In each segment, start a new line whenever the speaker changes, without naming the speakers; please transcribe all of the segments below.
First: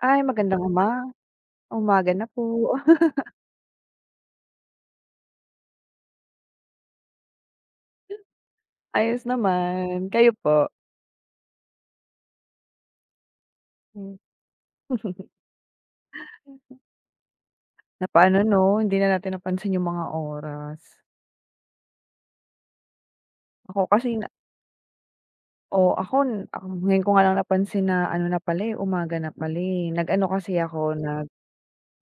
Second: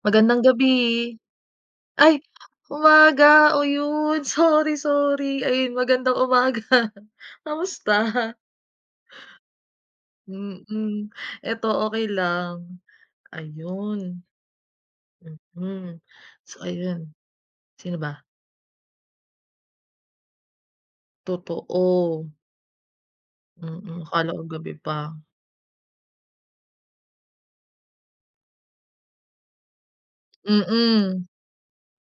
Ay,
Magandang
magandang
gabi.
umaga
Ay,
na po.
umaga, o yun, sorry, sorry. Ayun, magandang umaga. Kamusta?
Ayos naman, kayo po?
Mm, eto okay lang.
Hmm.
Ayun, mm. So ayun, sino ba?
Napaano 'no, hindi na natin napansin yung mga oras.
Totoo,
Ako kasi na
akala ko gabi pa.
oo, ako n ako ngayon ko nga lang napansin na ano na pala, eh, umaga na pala, eh. Nag-ano kasi ako,
Mm,
nag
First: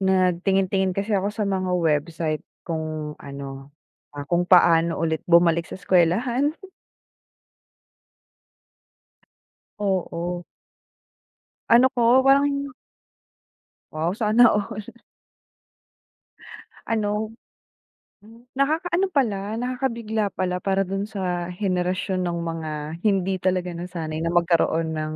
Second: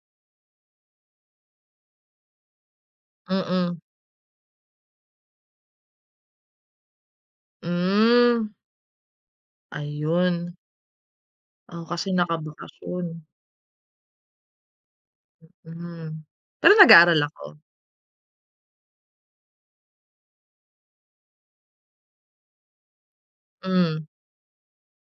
Nagtingin-tingin kasi ako sa mga website kung ano,
mm,
kung paano ulit bumalik sa eskuwelahan.
hmm,
Oo,
ayun. Ako
ano ko
kasi
parang
nakabakasyon,
wow, sana all.
hmm. Pero
Ano
nag-aaral ako,
Hmm, nakakaano pala, nakakabigla pala para dun sa henerasyon ng mga hindi talaga
hmm,
nasanay na magkaroon ng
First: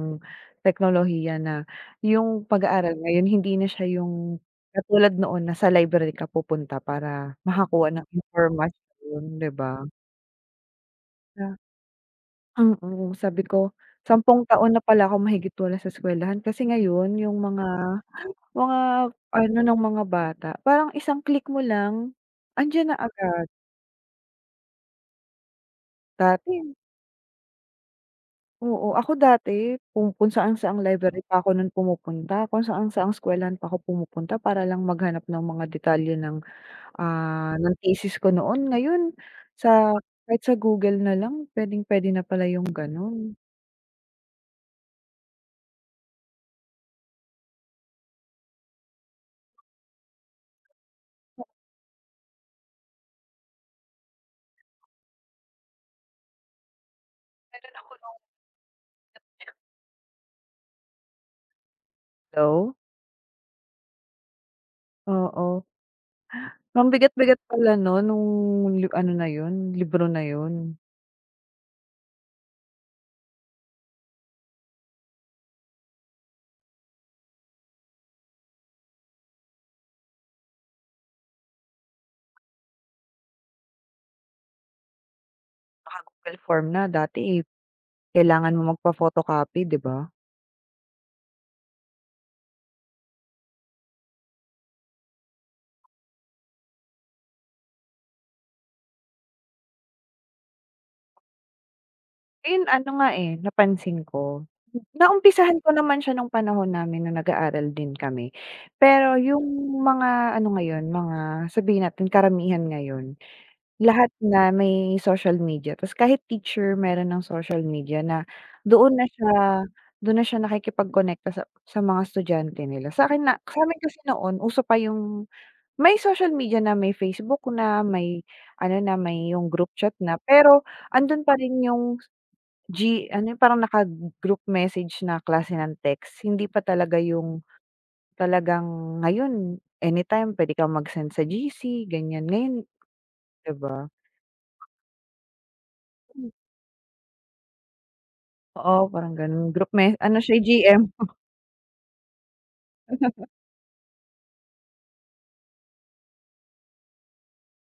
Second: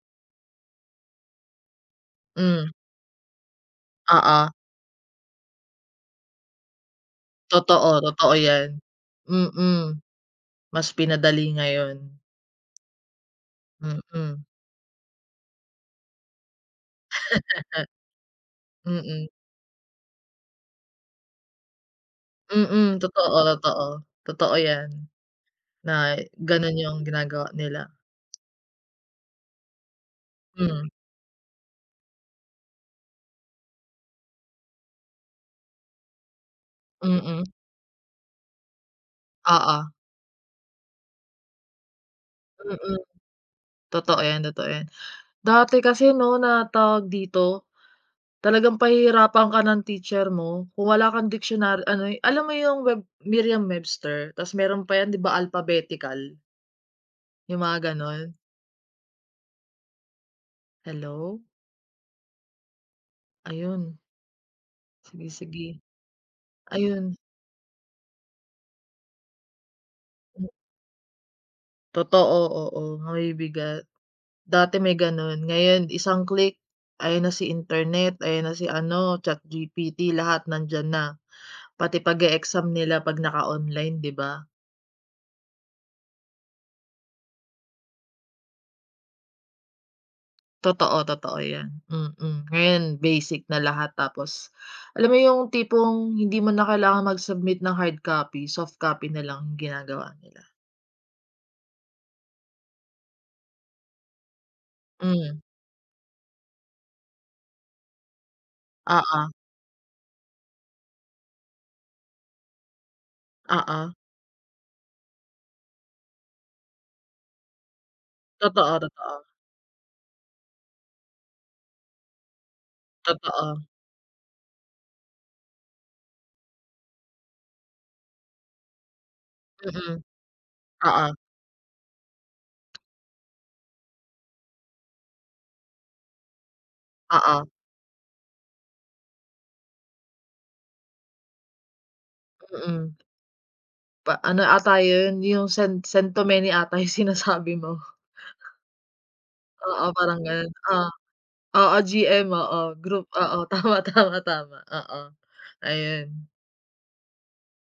teknolohiya na yung
hmm,
pag-aaral ngayon hindi na siya yung
oo.
katulad noon na sa library ka pupunta para makakuha
Totoo,
ng
totoo 'yan.
impormasyon, 'di ba?
Mm, mas pinadali
Na
ngayon.
mm, sabi ko, sampung
Mm,
taon na pala ako mahigit wala sa eskuwelahan kasi ngayon yung mga mga
mm,
ano ng mga bata parang isang click mo lang,
mm,
andiyan na
totoo,
agad.
totoo. Totoo 'yan, na
Dati
gano'n 'yung ginagawa nila.
Oo, ako dati kung saan-saang
Hmm,
library pa ako nun pumupunta, kung saan-saang eskuwelahan pa ako pumupunta para lang maghanap ng mga detalye ng,
mm,
ng thesis ko noon. Ngayon
oo,
sa kahit sa Google na lang pwede na pala yung
mm,
gano'n.
totoo 'yan, totoo 'yan. Dati kasi 'no, na tawag dito, talagang pahihirapan ka ng teacher mo kung wala kang dictionary ano, alam mo 'yung web Merriam-Webster, ta's meron pa 'yan 'di ba alphabetical, 'yung
Meron
mga
ako nung
gano'n. Hello?
Hello?
Ayun, sige,
Oo,
sige. Ayun.
mabigat-bigat pala nun nung li ano na yun, libro na
Hmm,
yun.
totoo, oo, may bigat. Dati may gano'n, ngayon isang click, ayan na si internet, ayan na si ano, ChatGPT, lahat nandiyan na. Pati pag-e-exam nila 'pag naka-online, 'di ba?
Naka-Google form na, dati eh, kailangan mo magpa-photocopy, 'di ba?
Totoo, totoo 'yan, mm. Ngayon basic na lahat tapos alam mo yung tipong hindi mo na kailangan mag-submit ng hard copy, soft copy na lang ginagawa nila.
Ayun ano nga, eh, napansin ko.
Hmm,
Naumpisahan ko naman siya nung panahon namin na nag-aaral din kami. Pero
oo,
yung mga ano ngayon, sabihin natin karamihan ngayon,
oo.
lahat na may social media ta's kahit teacher meron ng social media na
Totoo,
doon na
totoo,
siya doon na siya nakikipagkonekta sa mga estudyante nila. Sa'kin na
totoo.
sa'min kasi noon uso pa yung may social media na, may Facebook na, may ano na, may yung group chat
Mm,
na, pero
oo,
andun pa rin yung G ano yung parang naka-group message na klase ng text, hindi pa talaga
oo,
yung talagang ngayon anytime puwede kang mag-send sa GC ganyan. Ngayon
mm.
'di ba?
Pa ano ata yun, yung San San
Hmm.
Tomene ata yung sinasabi mo.
Oo, parang gano'n group
Oo,
me ano
parang
siya
ganun.
GM.
Oo, oo, GM, oo, group, oo, tama, tama, tama, oo. Ayun,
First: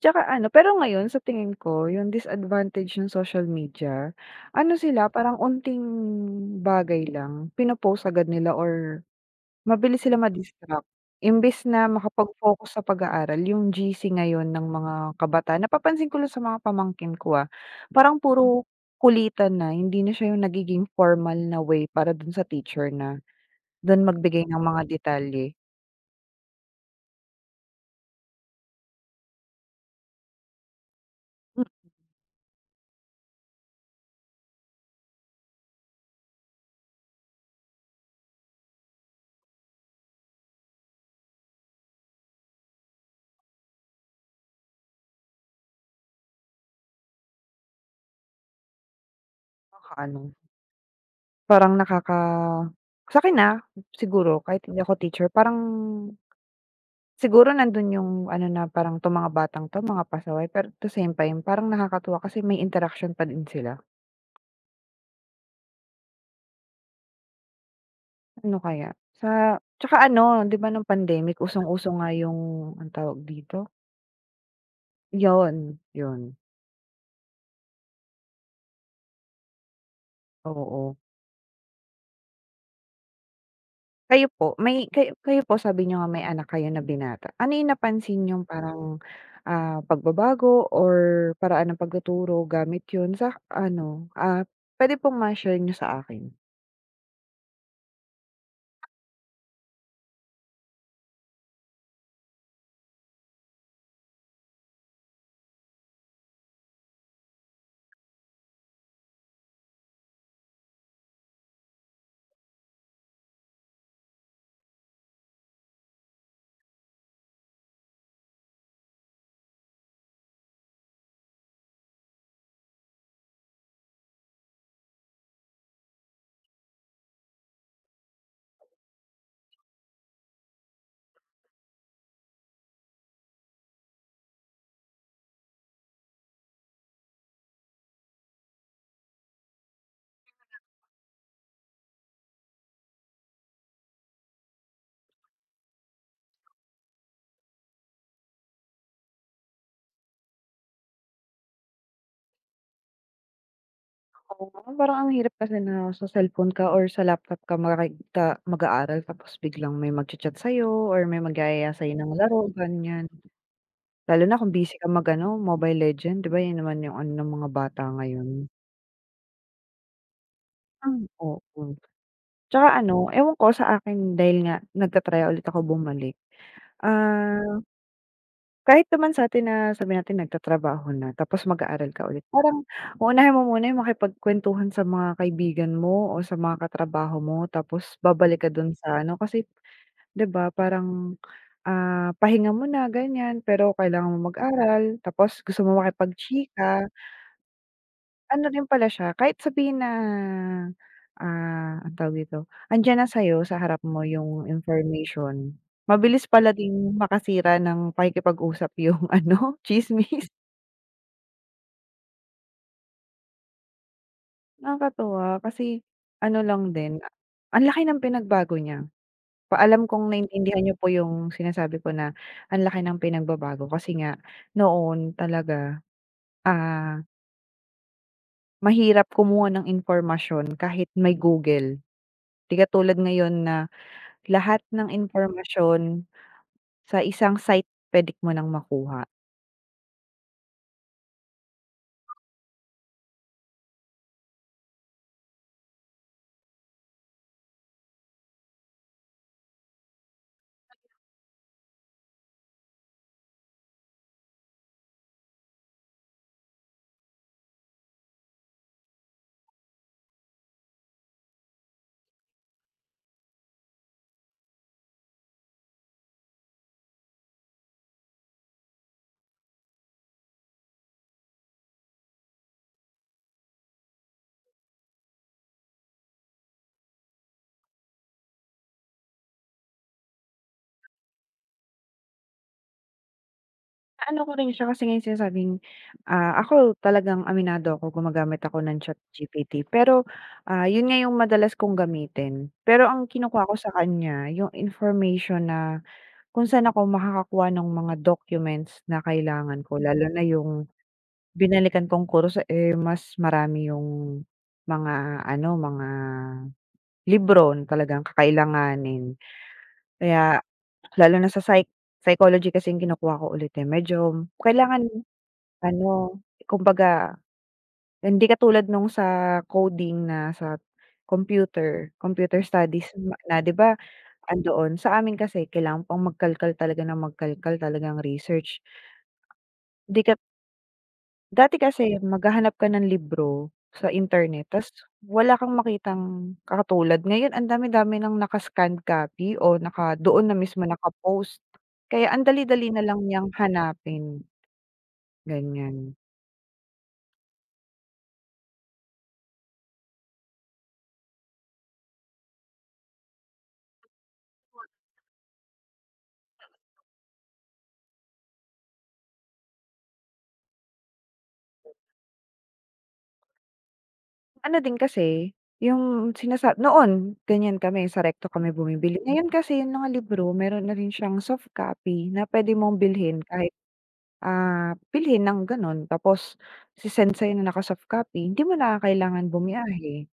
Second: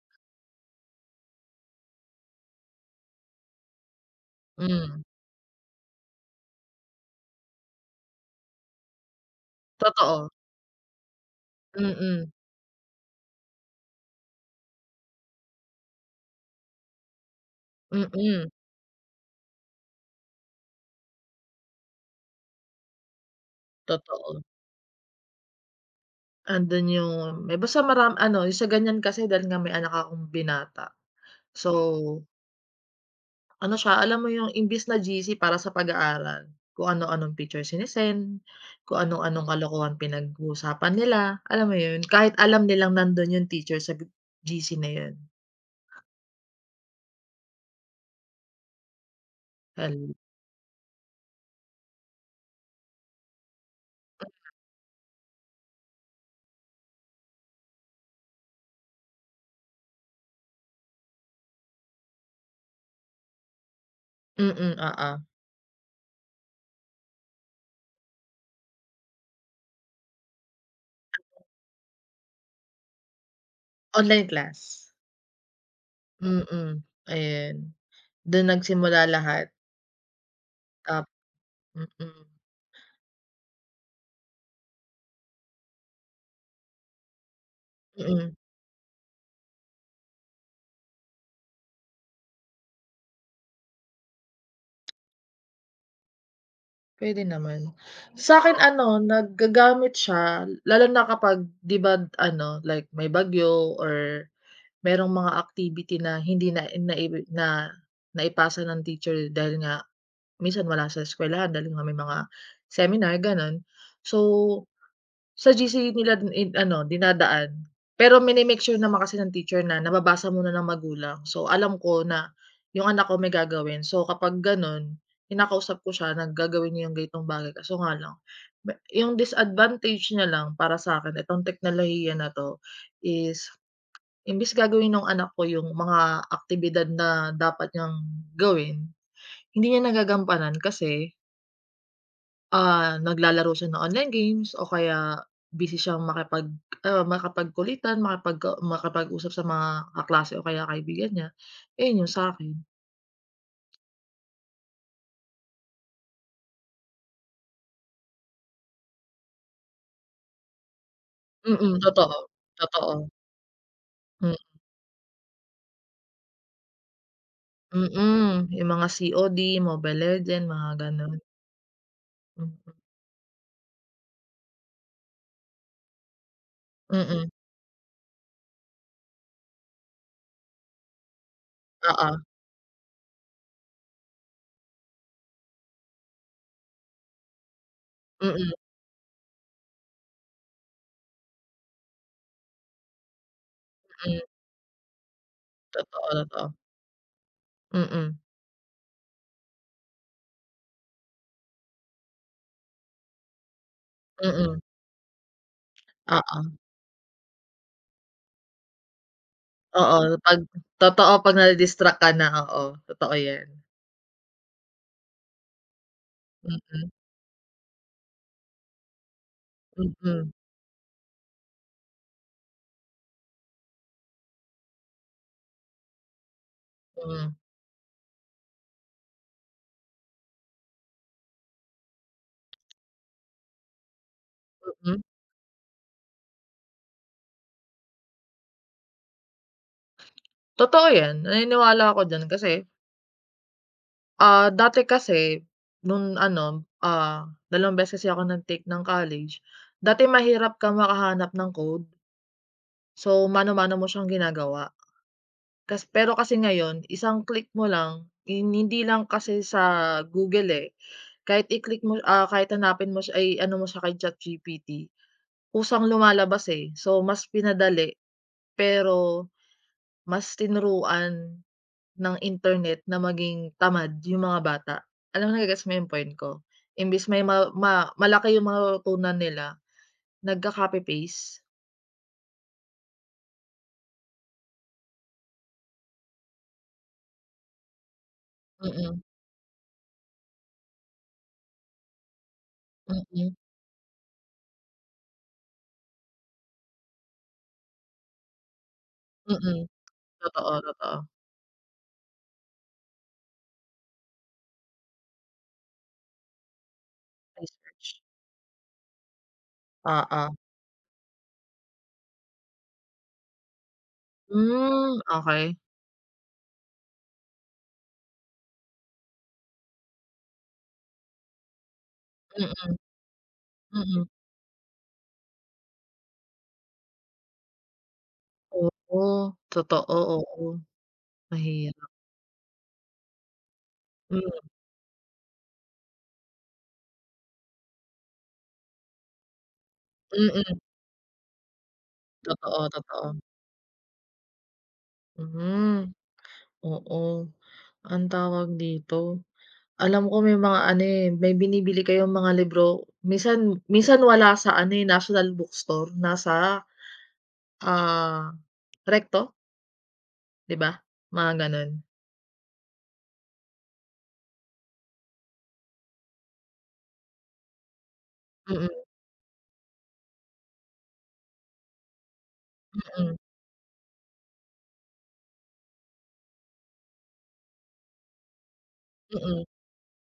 Tsaka ano pero ngayon sa tingin ko yung disadvantage ng social media, ano
hmm,
sila parang unting bagay lang pino-post agad nila or mabilis sila
totoo,
ma-distract. Imbes na
mm,
makapag-focus sa pag-aaral yung GC ngayon ng mga kabataan napapansin ko lang sa mga pamangkin ko, ah, parang
mm,
puro kulitan na hindi na siya yung nagiging formal na way para dun sa teacher na dun
totoo.
magbigay ng mga detalye.
Andun yung may basta maram ano, yung sa ganyan kasi dahil nga may anak akong binata.
Hmm,
So ano siya, alam mo yung imbis na GC para sa pag-aaral, kung ano-anong picture sine-send, kung anong-anong kalokohan pinag-uusapan nila, alam mo yun? Kahit alam nilang nandun yung teacher sa GC na yun. Hal
nakakaano, parang nakaka sa'kin, ah, siguro kahit hindi ako teacher parang siguro nandun yung ano na parang 'tong mga batang 'to mga pasaway pero at the same time parang nakakatuwa kasi may interaction pa din sila.
mm, oo.
Ano kaya? Tsaka ano, 'di ba nung pandemic usong-uso nga yung anong tawag dito?
Online class.
Yun, yun,
Mm, ayun. Dun nagsimula lahat
oo.
tap mm,
Kayo po, may kayo kayo po sabi niyo nga may anak kayo na binata. Ano yung napansin
mm,
niyong parang, pagbabago or paraan ng pagtuturo gamit yun sa ano, pwede pong ma-share niyo sa akin?
puwede naman. Sa'kin ano, naggagamit siya lalo na kapag 'di ba ano, like may bagyo or merong mga activity na hindi na naiwi na naipasa ng teacher dahil nga minsan wala sa eskuwelahan dahil nga may mga seminar gano'n. So, sa GC nila i ano dinadaan. Pero mini sure naman kasi ng teacher na nababasa muna ng magulang. So, alam ko na yung anak ko may gagawin. So, kapag gano'n, kinakausap ko siya na gagawin niya yung ganitong bagay kaso nga lang me yung disadvantage niya lang para sa akin itong teknolohiya na 'to is imbes gagawin ng anak ko yung mga aktibidad na dapat niyang gawin, hindi niya nagagampanan kasi, naglalaro siya ng online games o kaya busy siyang makipag, makipagkulitan, makipag-usap sa mga kaklase o kaya kaibigan niya. Ayun yung sa'kin.
Oo, parang ang hirap kasi na sa cellphone ka or sa laptop ka makakita mag-aaral tapos biglang may magchat chat sa'yo or may
Mm,
magyayaya sa'yo ng
totoo,
laro,
totoo.
ganyan. Lalo
Hmm,
na kung busy ka mag-ano, Mobile Legend, 'di ba 'yan naman yung ano ng mga bata ngayon?
mm, yung mga COD, Mobile Legend, mga
Hmm.
gano'n.
Oo. Tsaka
Hmm,
ano, ewan ko sa akin dahil nga nagta-try ulit ako bumalik,
mm,
ah, kahit naman sa'tin na sabihin natin nagtatrabaho na tapos mag-aaral ka
oo.
ulit, parang uunahin mo muna yung makipagkuwentuhan sa mga kaibigan mo o sa mga katrabaho mo tapos babalik ka
Mm,
dun sa ano kasi 'di ba parang, pahinga muna ganyan pero kailangan
mm,
mong mag-aral tapos gusto mo
totoo, totoo.
makipagchika.
Mm, mm,
Ano rin pala siya, kahit sabihin na, anong tawag dito, andiyan na sa'yo, sa harap mo yung
mm,
information, mabilis
oo.
pala ding makasira ng pakikipag-usap yung ano,
Oo,
tsismis.
'pag totoo 'pag nadi-distract ka na, oo, totoo 'yan.
Nakakatuwa kasi ano lang
Mm,
din, ang laki ng pinagbago niya. Paalam kung
mm,
naintindihan niyo po yung sinasabi ko na ang laki ng pinagbabago kasi nga noon talaga, ah,
mm,
mahirap kumuha ng impormasyon kahit may Google. Di katulad ngayon na lahat ng
mm.
impormasyon sa isang site puwede mo ng makuha.
Totoo 'yan, naniniwala ako diyan kasi, dati kasi nung ano, 2 beses kasi ako nag-take ng college. Dati mahirap kang makahanap ng code, so mano-mano mo siyang ginagawa. Kas pero kasi ngayon isang click mo lang, hin hindi lang kasi sa Google, eh, kahit i-click mo, kahit hanapin mo siya ay ano mo siya kay ChatGPT. Kusang lumalabas, eh. So, mas pinadali pero mas tinuruan ng internet na maging tamad yung mga bata. Alam mo nage-gets mo yung point ko? Imbes may ma ma malaki yung matututunan nila, nagka-copy paste.
Ano ko rin siya kasi ngayon yung sinasabing, ako talagang aminado ako gumagamit ako ng
Mm,
ChatGPT pero, yun nga yung madalas kong gamitin. Pero ang
mm,
kinukuha ko sa kanya yung information na kung saan ako makakakuha ng mga documents na kailangan
mm.
ko lalo na
Totoo,
yung
totoo.
binalikan kong kurso, eh, mas marami yung mga ano, mga libro na
Research.
talagang kakailanganin.
Oo.
Kaya Lalo na sa psychology kasi yung kinukuha ko ulit, eh, medyo kailangan
Hmm, okey.
ano, kumbaga hindi katulad nung sa coding na sa computer
Mm,
studies ma na 'di ba,
mm.
andoon. Sa amin kasi kailangan pang magkalkal talaga ng magkalkal, talagang research.
Oo, totoo,
Hindi ka
oo.
Dati
Mahirap.
kasi maghahanap ka ng libro sa
Hmm,
internet ta's wala kang makitang katulad. Ngayon ang dami-dami ng naka-scanned copy o naka doon na
mm.
mismo naka-post. Kaya ang
Totoo,
dali-dali na lang
totoo.
niyang hanapin,
Hmm,
ganyan.
oo. Anong tawag dito? Alam ko may mga ano, eh, may binibili kayong mga libro minsan minsan wala sa ano, eh, National Bookstore, nasa, ah, Recto, 'di ba? Mga gano'n.
Ano din kasi, yung sinasa noon ganyan kami, sa Rekto kami
Mm,
bumibili. Ngayon kasi yung mga libro meron na rin siyang soft copy na puwede mong
mm,
bilhin kahit, bilhin ng gano'n tapos ise-send sa'yo na naka-soft copy. Hindi mo na kailangan
mm,
bumiyahe.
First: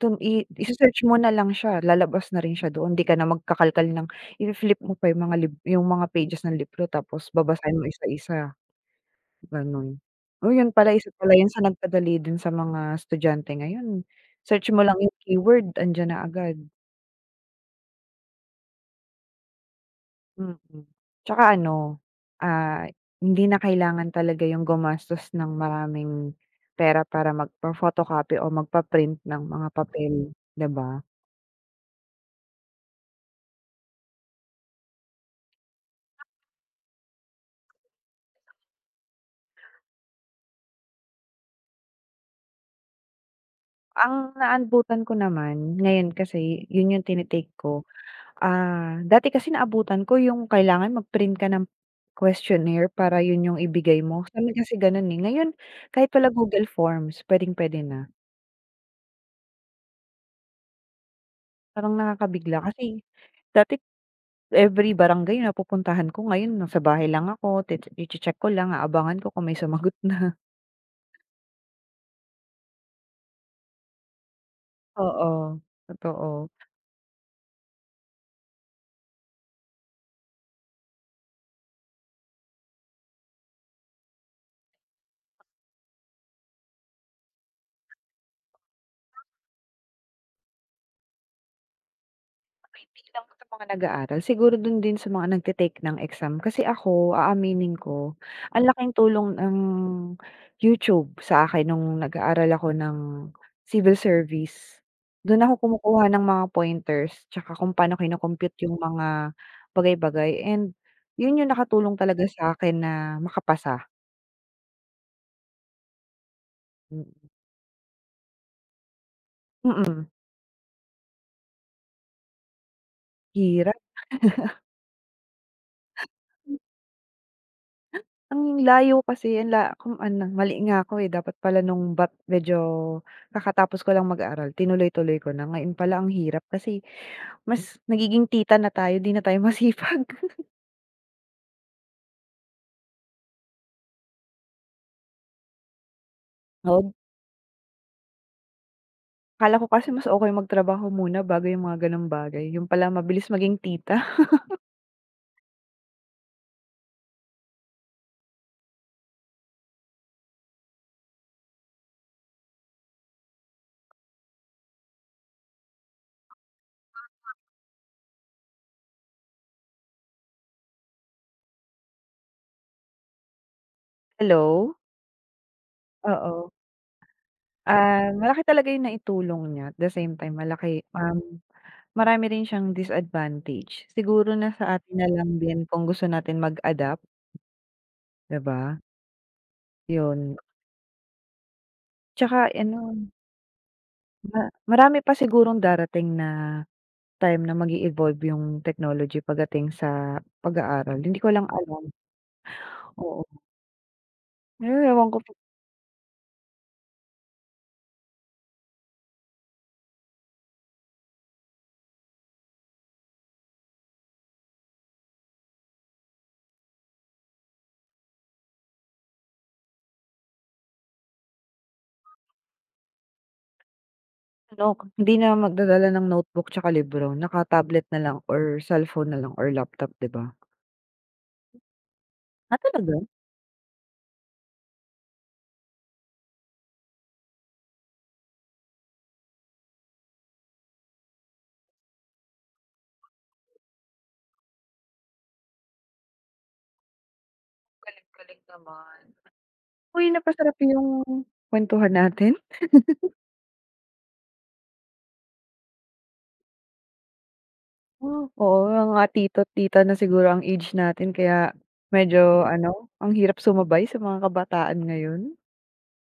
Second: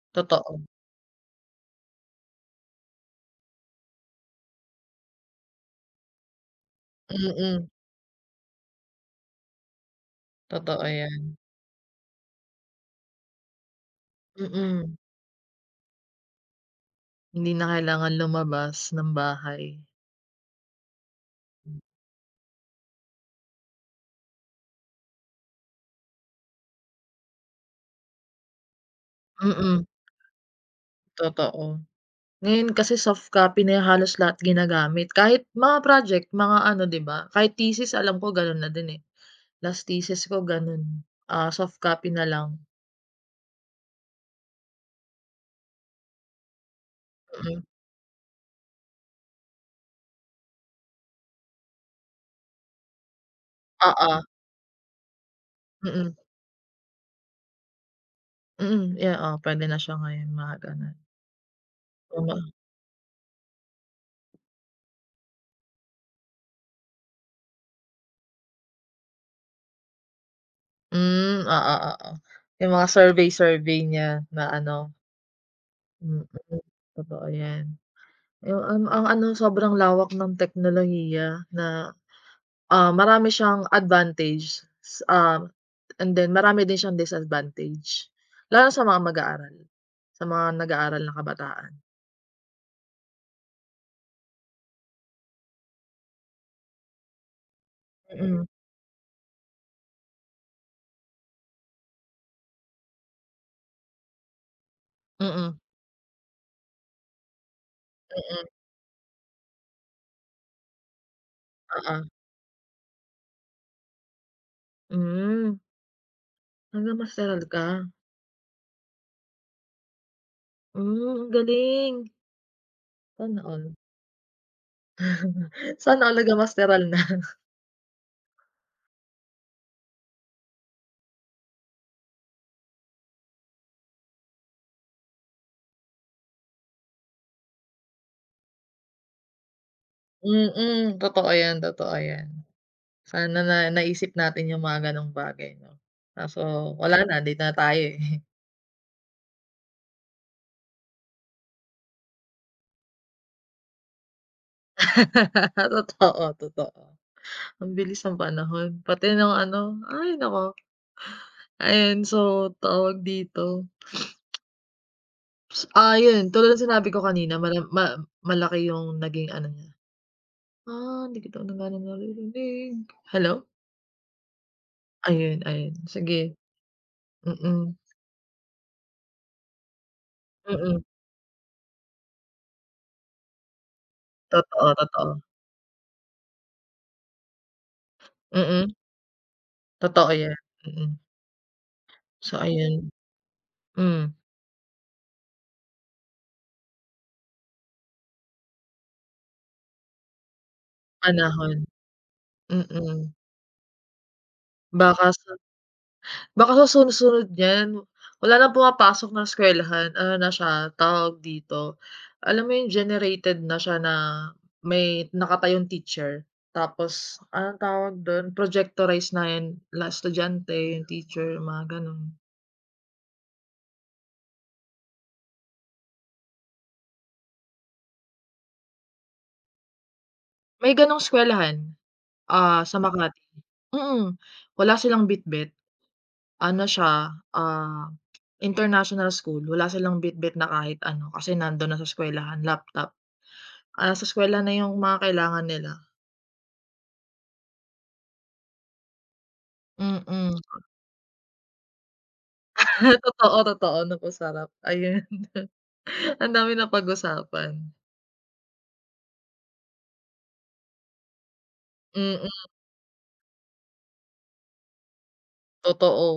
Dun
totoo.
ise-search mo na lang siya, lalabas na rin siya doon, 'di ka na magkakalkal ng i-fi-flip mo pa yung mga lib yung mga pages ng libro tapos
Mm,
babasahin mo isa-isa, gano'n. Oh, yun
totoo
pala isa pala
'yan.
yun sa nagpadali din sa mga estudyante ngayon, search mo
Mm,
lang yung keyword andiyan na agad,
hindi na kailangan lumabas ng bahay.
mm. Tsaka ano, ah, hindi na kailangan talaga yung gumastos ng maraming pera para magpa-photocopy o magpa-print ng mga
Mm,
papel, 'di ba?
totoo. Ngayon kasi soft copy na halos lahat ginagamit kahit mga project, mga ano, 'di ba? Kahit thesis alam ko gano'n na din, eh. Last thesis ko gano'n, soft copy na lang,
Ang naabutan ko naman, ngayon kasi yun yung
mm.
ko, ah, dati kasi naabutan ko yung kailangan mag-print ka ng questionnaire para yun yung ibigay
Oo,
mo. Sa'min kasi ganun, eh. Ngayon kahit
mm,
pala Google Forms puwedeng-puwede na.
mm, yeah, oo puwede na siya ngayon mga gano'n.
Parang
Yung mga
nakakabigla kasi dati every barangay na pupuntahan ko, ngayon nasa bahay lang ako, iche-check ko lang, aabangan ko kung may sumagot na.
hmm, oo, oo. Yung mga survey-survey niya na ano,
Oo,
mm,
totoo.
mm, totoo 'yan. Yung ang ano sobrang lawak ng teknolohiya na, marami siyang advantage, ah, and then marami din siyang disadvantage, lalo sa mga mag-aaral, sa mga nag-aaral na kabataan.
Hindi lang sa mga nag-aaral, siguro dun din sa mga nagte-take ng exam. Kasi ako, aaminin ko,
Mm,
ang laking tulong ng YouTube sa akin nung nag-aaral ako ng civil service. Dun ako
mm,
kumukuha ng mga pointers tsaka kung paano
mm,
kino-compute yung mga bagay-bagay and yun yung nakatulong
oo,
talaga sa akin na makapasa.
hmm.
Mm,
Naga-masteral ka?
Mm.
Hmm, ang galing. Sana all.
Hirap.
Sana all naga-masteral na.
Ang layo kasi ang la kung ano, mali nga ako, eh, dapat pala nung bat medyo kakatapos ko lang mag-aral tinuloy-tuloy ko na, ngayon pala ang hirap kasi mas nagiging tita na tayo 'di na tayo masipag.
Mm, totoo 'yan, totoo 'yan. Sana na naisip natin yung mga gano'ng bagay 'no. Kaso
Oh.
wala na, late na tayo, eh.
Akala ko kasi mas okey magtrabaho muna bago yung mga gano'ng bagay, yun pala mabilis maging tita.
Totoo, totoo. Ang bilis ng panahon, pati nung ano, ay nako. Ayan, so tawag dito, S- 'yun tulad ng sinabi ko kanina mala ma malaki yung naging ano niya. Ah, hindi kita na gaano naririnig. Hello?
Hello?
Ayun, ayun sige,
Oo,
mm,
malaki talaga yung naitulong niya at the same time
mm,
malaki, marami rin siyang disadvantage. Siguro
totoo,
nasa atin na
totoo,
lang din kung gusto natin mag-adapt, 'di ba?
mm, totoo yan,
Yun.
mm. So
Tsaka ano,
ayun, hmm,
ma marami pa sigurong darating na time na mag-e-evolve yung technology pagdating sa pag-aaral, hindi ko lang
panahon,
alam,
mm.
oo. Eh, ewan
Baka
ko
sa baka sa sunod-sunod niyan wala nang pumapasok ng eskuwelahan ano na siya tawag dito, alam mo yung generated na siya na may nakatayong teacher tapos anong tawag dun, Projectorized na yung la estudyante, yung teacher, mga ganun.
ano, hindi na magdadala ng notebook tsaka libro, naka-tablet na lang or cellphone na lang or laptop, 'di ba?
May ganong eskuwelahan,
Ah,
sa
talaga?
Makati. Mm, wala silang Bitbit. Ano siya, international school. Wala silang Bitbit na kahit ano, kasi nando'n na sa eskuwelahan, laptop. Ah, sa eskuwela na yung mga kailangan nila.
Galing-galing naman. Uy,
Mm.
napasarap yung kuwentuhan natin.
Totoo, totoo napasarap, ayun. Ang dami napag-usapan.
Oh, oo, mga tito't tita na siguro ang age natin kaya
Mm,
medyo ano, ang hirap sumabay sa mga kabataan ngayon.
totoo.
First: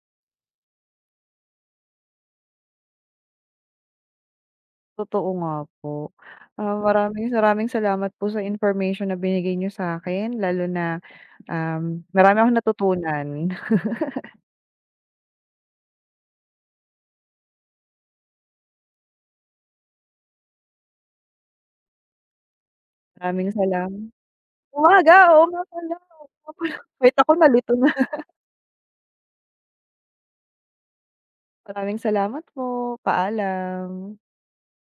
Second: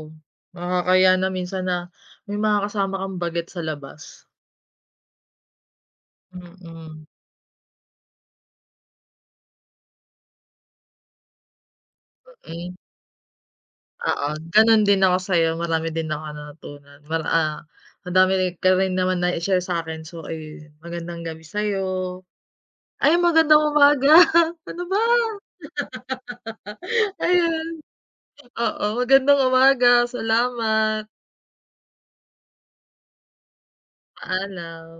Nakakahiya na minsan na may mga kasama kang bagets sa labas.
Totoo nga po. Ah,
Mm,
maraming maraming salamat po sa information na binigay niyo sa'kin lalo na, marami akong
mm.
natutunan.
Oo, gano'n din ako sa'yo marami din ako natutunan mara ah, ang dami ka rin naman nai-share sa'kin so ayun, magandang gabi sa'yo. Ay
Maraming
magandang
salam
umaga, ano ba?
Umaga, oo nga pala, oo nga pala. Wait ako
Ayun,
nalito na.
oo magandang umaga, salamat,
Maraming salamat po, paalam.
paalam.